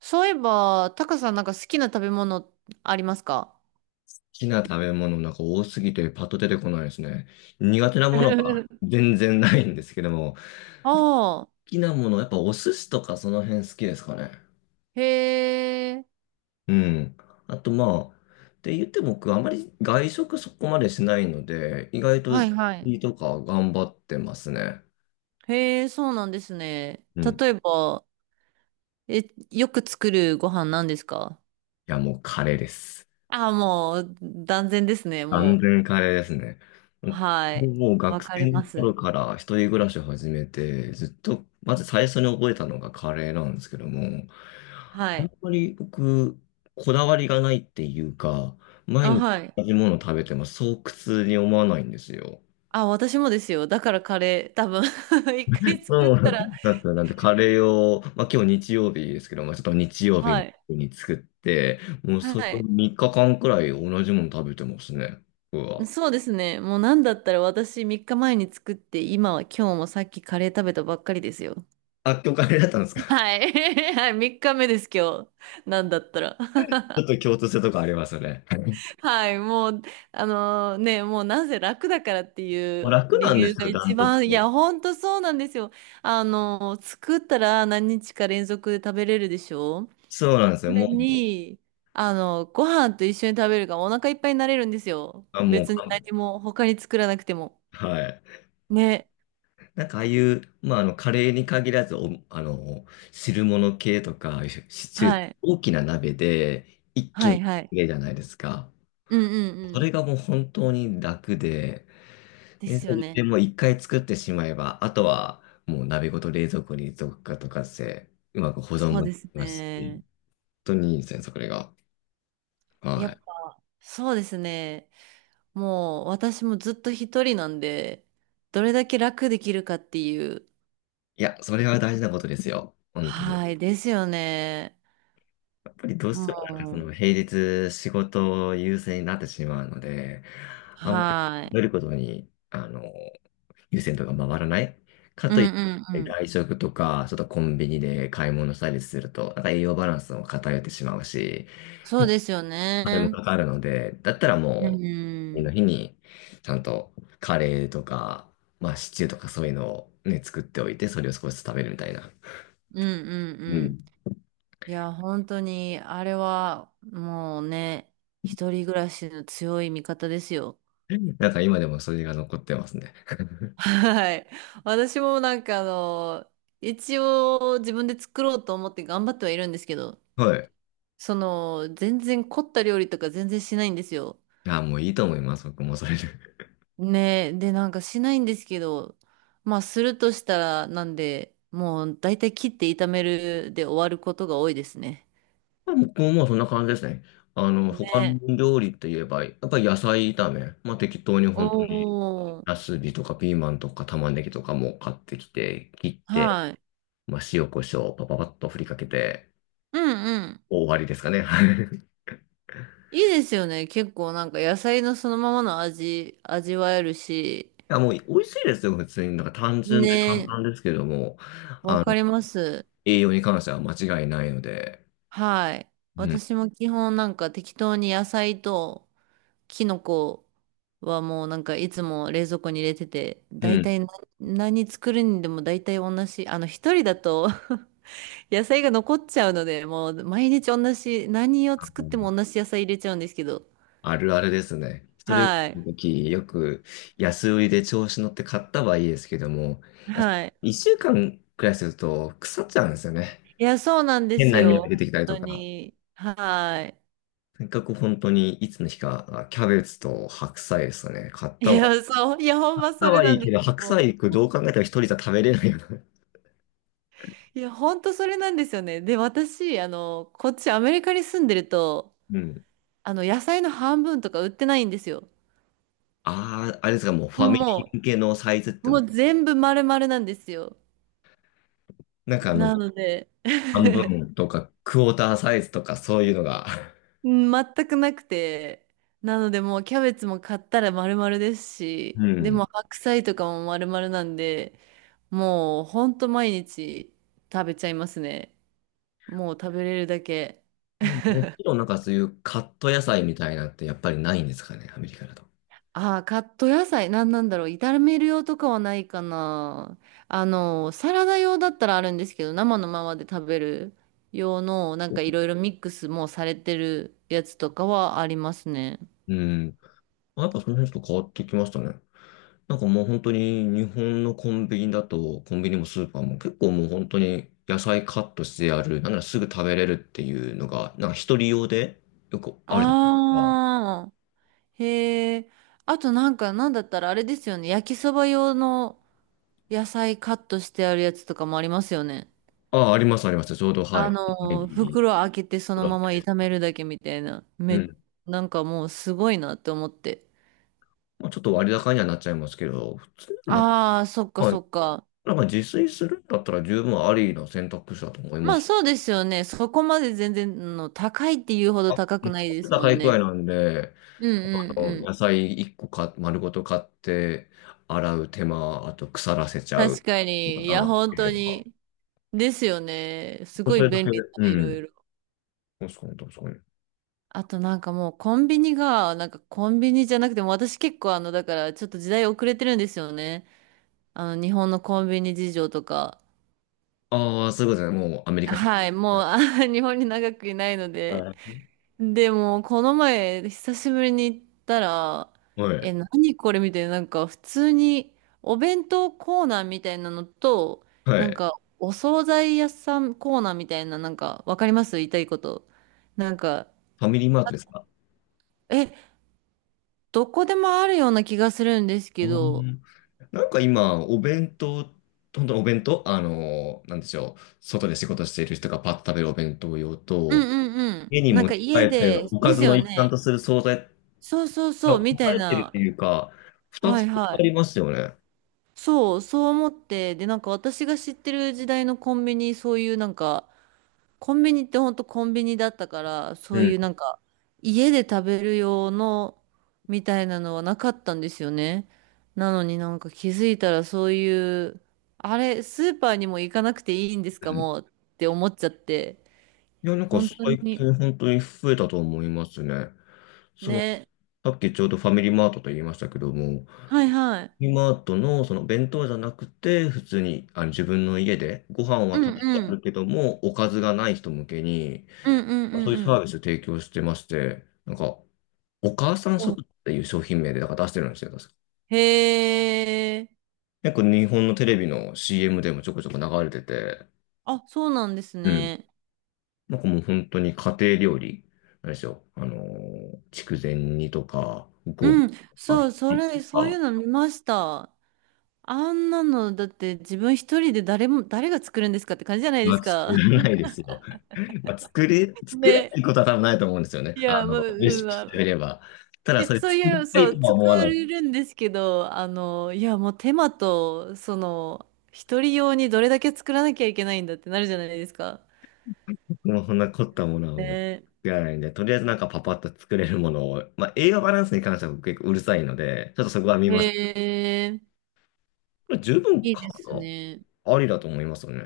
そういえば、タカさんなんか好きな食べ物ありますか？ きな食べ物なんか多すぎてパッと出てこないですね。苦手なものは 全然ないんですけども、好ああ、きなもの、やっぱお寿司とかその辺好きですかね。へえ、うん。あとまあ、って言っても僕あまり外食そこまでしないので、意外とはいはい。いいとか頑張ってますね。へえ、そうなんですね。うん。例いえば、え、よく作るご飯なんですか？やもうカレーです。ああ、もう、断然ですね、完もう。全カレーですね。はもい。うもうわ学かり生のま頃す。から一人暮らしを始めて、ずっと、まず最初に覚えたのがカレーなんですけども、はあんい。まり僕、こだわりがないっていうか、毎あ、日はい。同じものを食べてもそう苦痛に思わないんですよ。あ、私もですよ。だからカレー、多分 一回作っうたら、んなんで、なんでカレーを、まあ今日日曜日ですけど、まあちょっと日曜日はい。に作って、もうはそれをい。3日間くらい同じもの食べてますね、僕は。そうですね。もうなんだったら私3日前に作って、今は今日もさっきカレー食べたばっかりですよ。あ、今日カレーだったんですか？はい。はい、3日目です今日。なんだったら。ちょっ と共通性とかありますよね。はい、もう、あのね、もうなぜ楽だからっていもうう楽理なんで由すがよ、ダ一ントツ。番、いや、ほんとそうなんですよ。あの作ったら何日か連続で食べれるでしょ？そうなんですこよ。れもう、に、あの、ご飯と一緒に食べるからお腹いっぱいになれるんですよ。あ、もう、別にあ、何も他に作らなくても。はい。ね。なんかああいう、まあ、あの、カレーに限らず、あの、汁物系とか、シチュー、はい。大きな鍋で一気にはい作はい。れるじゃないですか。うんうんうそん。れがもう本当に楽で、でで、すよでね。もう一回作ってしまえば、あとはもう鍋ごと冷蔵庫にどっかとかして、うまく保存そうもでですきますし、本ね。当にいいですね、それが。はやい。っぱ、そうですね。もう私もずっと一人なんで、どれだけ楽できるかっていう。いや、それは大事なことですよ。本当に。はい、ですよね。やっぱりどうしもてもなんかそう、の平日仕事優先になってしまうので、あんまりは食い。べることに、あの、優先度が回らない。かうんとういっんうてん。外食とか、ちょっとコンビニで買い物したりすると、なんか栄養バランスも偏ってしまうし、そうですよあれもね。かかるので、だったらうもん。う、次うのん日に、ちゃんとカレーとか、まあシチューとかそういうのをね、作っておいて、それを少しずつ食べるみたいな。うんううん。ん。いや、本当に、あれは、もうね、一人暮らしの強い味方ですよ。なんか今でもそれが残ってますね。はい。私もなんかあの、一応自分で作ろうと思って頑張ってはいるんですけど、はい。その、全然凝った料理とか全然しないんですよ。あ、もういいと思います。僕もそれで。ねえ。で、なんかしないんですけど、まあするとしたらなんで、もう大体切って炒めるで終わることが多いですね。僕ももうそんな感じですね。あの、他のね料理といえば、やっぱり野菜炒め。まあ適当に本当に、おー。ナスビとかピーマンとか玉ねぎとかも買ってきて、切って、はい。まあ塩コショウパパパッと振りかけて、うんうん。終わりですかね。はい。いいですよね。結構なんか野菜のそのままの味、味わえるし。あ、もう美味しいですよ、普通に。なんか単純ねで簡え。単ですけども、わあかの、ります。栄養に関しては間違いないので、はい。うん。私も基本なんか適当に野菜とキノコはもうなんかいつも冷蔵庫に入れてて、う大ん。体な何作るにでも大体同じ。あの一人だと 野菜が残っちゃうので、もう毎日同じ、何を作っても同じ野菜入れちゃうんですけど。あるあるですね。それはい。の時、よく安売りで調子乗って買ったはいいですけども、いやはい。一週間くらいすると腐っちゃうんですよね。いや、そうなんで変すな匂よ。い出本てきたりと当か。に。はとにかく本当にいつの日か、あ、キャベツと白菜ですかね。い。いや、そう。いや、ほん買っまそたれはないいんでけすど、白菜よ。行くどう考えても一人じゃ食べれないよな。いや、ほんとそれなんですよね。で、私、あの、こっちアメリカに住んでると、うん。あの、野菜の半分とか売ってないんですよ。ああ、あれですか、もうファミリー向もけのサイズってもわうけ。全部丸々なんですよ。なんかあの、なので、半分とかクォーターサイズとかそういうのが。全くなくて、なのでもうキャベツも買ったら丸々ですし、うでん。も白菜とかも丸々なんで、もうほんと毎日食べちゃいますね。もう食べれるだけ。もうもちろんなんかそういうカット野菜みたいなのってやっぱりないんですかね、アメリカだと。ああ、カット野菜、なんなんだろう。炒める用とかはないかな。あの、サラダ用だったらあるんですけど、生のままで食べる用の、なんかいろいろミックスもされてるやつとかはありますね。うん。やっぱその辺ちょっと変わってきましたね。なんかもう本当に日本のコンビニだと、コンビニもスーパーも結構もう本当に野菜カットしてある、なんならすぐ食べれるっていうのが、なんか一人用でよくあるじゃないですか。ああ、へえ。あとなんか、なんだったらあれですよね。焼きそば用の野菜カットしてあるやつとかもありますよね。ああ、ありますあります。ちょうどはい。ネギ、袋開けてそプのランままです。炒めるだけみたいな。うん。なんかもうすごいなって思って。まあ、ちょっと割高にはなっちゃいますけど、普通にまああ、そっあ、かはそい、っか。なんか自炊するんだったら十分ありの選択肢だと思いままあす。そうですよね。そこまで全然の高いっていうほあ、ど作高くないっでてすもんいくらいね。なんで、うんうあんのう野ん。菜1個か丸ごと買って、洗う手間、あと腐らせちゃう確かかに。いや、なっ本てい当うのは。に。ですよね。すそごいれだ便け、利だ、ういろん。いろ。確かに確かに。あとなんかもうコンビニが、なんかコンビニじゃなくても私結構あの、だからちょっと時代遅れてるんですよね。あの、日本のコンビニ事情とか。ああ、そういうことですね。もうアメリカ製。はい、もうあ 日本に長くいないのはで。い。でも、この前、久しぶりに行ったら、はえ、い。何これみたいな、なんか普通にお弁当コーナーみたいなのと、はなんい。かお惣菜屋さんコーナーみたいな、なんかわかります言いたいこと。なんか、ファミリーマートですか？え、どこでもあるような気がするんですあけど、ーなんか今、お弁当、本当にお弁当、なんでしょう。外で仕事している人がパッと食べるお弁当用うんと、うんうん。家になん持ちか帰家ってで、おかですずのよ一環とね。する惣菜そうそうそや、う、分みたかいれてるってな。いうか、二はついあはい。りますよね。そう、そう思って、で、なんか私が知ってる時代のコンビニ、そういうなんか、コンビニってほんとコンビニだったから、そうういん。うなんか、家で食べる用のみたいなのはなかったんですよね。なのになんか気づいたらそういう、あれ、スーパーにも行かなくていいんですうかん。もうって思っちゃって、いや、なんか本当最に、近本当に増えたと思いますね。その、ね。さっきちょうどファミリーマートと言いましたけども、ファはいはい。ミリーマートのその弁当じゃなくて、普通にあの自分の家でご飯うは食んべてうあん。るけども、おかずがない人向けに、うんうんうそういうんサうービスを提供してまして、なんか、お母さんん。うん食っていう商品名でなんか出してるんですよ、確か。へえ。結構日本のテレビの CM でもちょこちょこ流れてて、あ、そうなんですうんね。なんかもう本当に家庭料理、なんでしょう。筑前煮とか、ごぼううん。とか、そひう、そじきれ、とそういかうの見ました。あんなの、だって自分一人で誰も、誰が作るんですかって感じじゃないではす作か。らないですよ。まあ、作れなね。いことは多分ないと思うんですよね。いあや、もう、の、レうシん、ピましてみあれば。たいだ、や、それそう作いりう、たそいとう、は作思わない。れるんですけど、あの、いや、もう手間と、その、一人用にどれだけ作らなきゃいけないんだってなるじゃないですか。僕もそんな凝ったものはもうね。作らないんで、とりあえずなんかパパッと作れるものを、まあ、栄養バランスに関しては僕結構うるさいので、ちょっとそこは見へます。え、十分いい買でうすのね。ありだと思いますよね。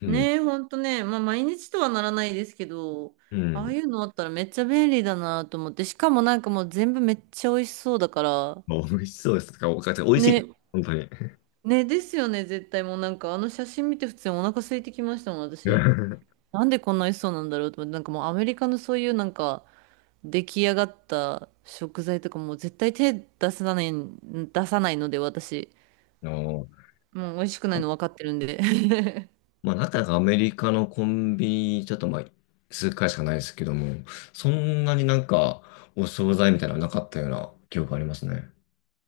うん。ねえ、ほんとね、まあ、毎日とはならないですけど、うああん。いうのあったらめっちゃ便利だなと思って、しかもなんかもう全部めっちゃ美味しそうだから、まあ美味しそうですか。お母美味しいです。ね、本当に。ね、ですよね、絶対もうなんかあの写真見て普通にお腹空いてきましたもん、私。なんでこんな美味しそうなんだろうと思って、なんかもうアメリカのそういうなんか出来上がった食材とかもう絶対手出さない、出さないので私、あの、もう美味しくないの分かってるんで。まあ、なかなかアメリカのコンビニ、ちょっとまあ、数回しかないですけども、そんなになんか、お惣菜みたいなのなかったような記憶ありますね。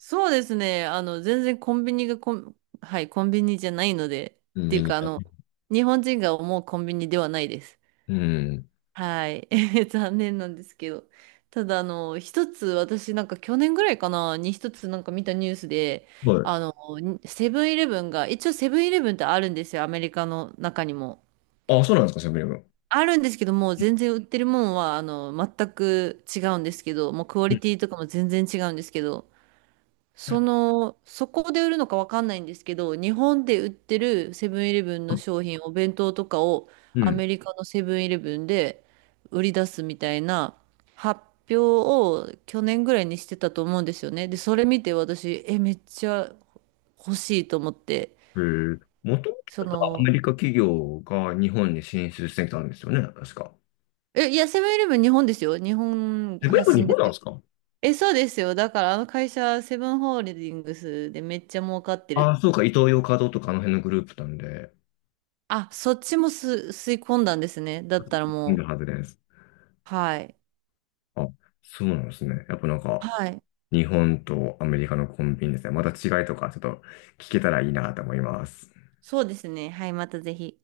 そうですね、あの全然コンビニがコン、はい、コンビニじゃないので、っていメうニュかあーの、ね。日本人が思うコンビニではないです。うはい。残念なんですけど。ただ、あの、一つ、私、なんか去年ぐらいかな、に一つなんか見たニュースで、ん。はあい。の、セブンイレブンが、一応セブンイレブンってあるんですよ、アメリカの中にも。あ、そうなんですか、セブンイレブン。あるんですけども、う全然売ってるもんは、あの、全く違うんですけど、もうクオリティとかも全然違うんですけど、うん。その、そこで売るのかわかんないんですけど、日本で売ってるセブンイレブンの商品、お弁当とかをうアメん。リカのセブンイレブンで売り出すみたいな発表を去年ぐらいにしてたと思うんですよね。で、それ見て私、え、めっちゃ欲しいと思って、へえ。もともそとアの、メリカ企業が日本に進出してきたんですよね、確か。え、いや、セブンイレブン日本ですよ。日本セブンイレ発ブン日信本でなすんでよ。すか？え、そうですよ。だからあの会社、セブンホールディングスでめっちゃ儲かってるっああ、そうてか、イトーヨーカドーとかあの辺のグループなんで、あ、そっちも吸い込んだんですね。だったらいるもはずです。う、はい。あ、そうなんですね。やっぱなんか、はい。日本とアメリカのコンビニですね。また違いとかちょっと聞けたらいいなと思います。そうですね。はい、またぜひ。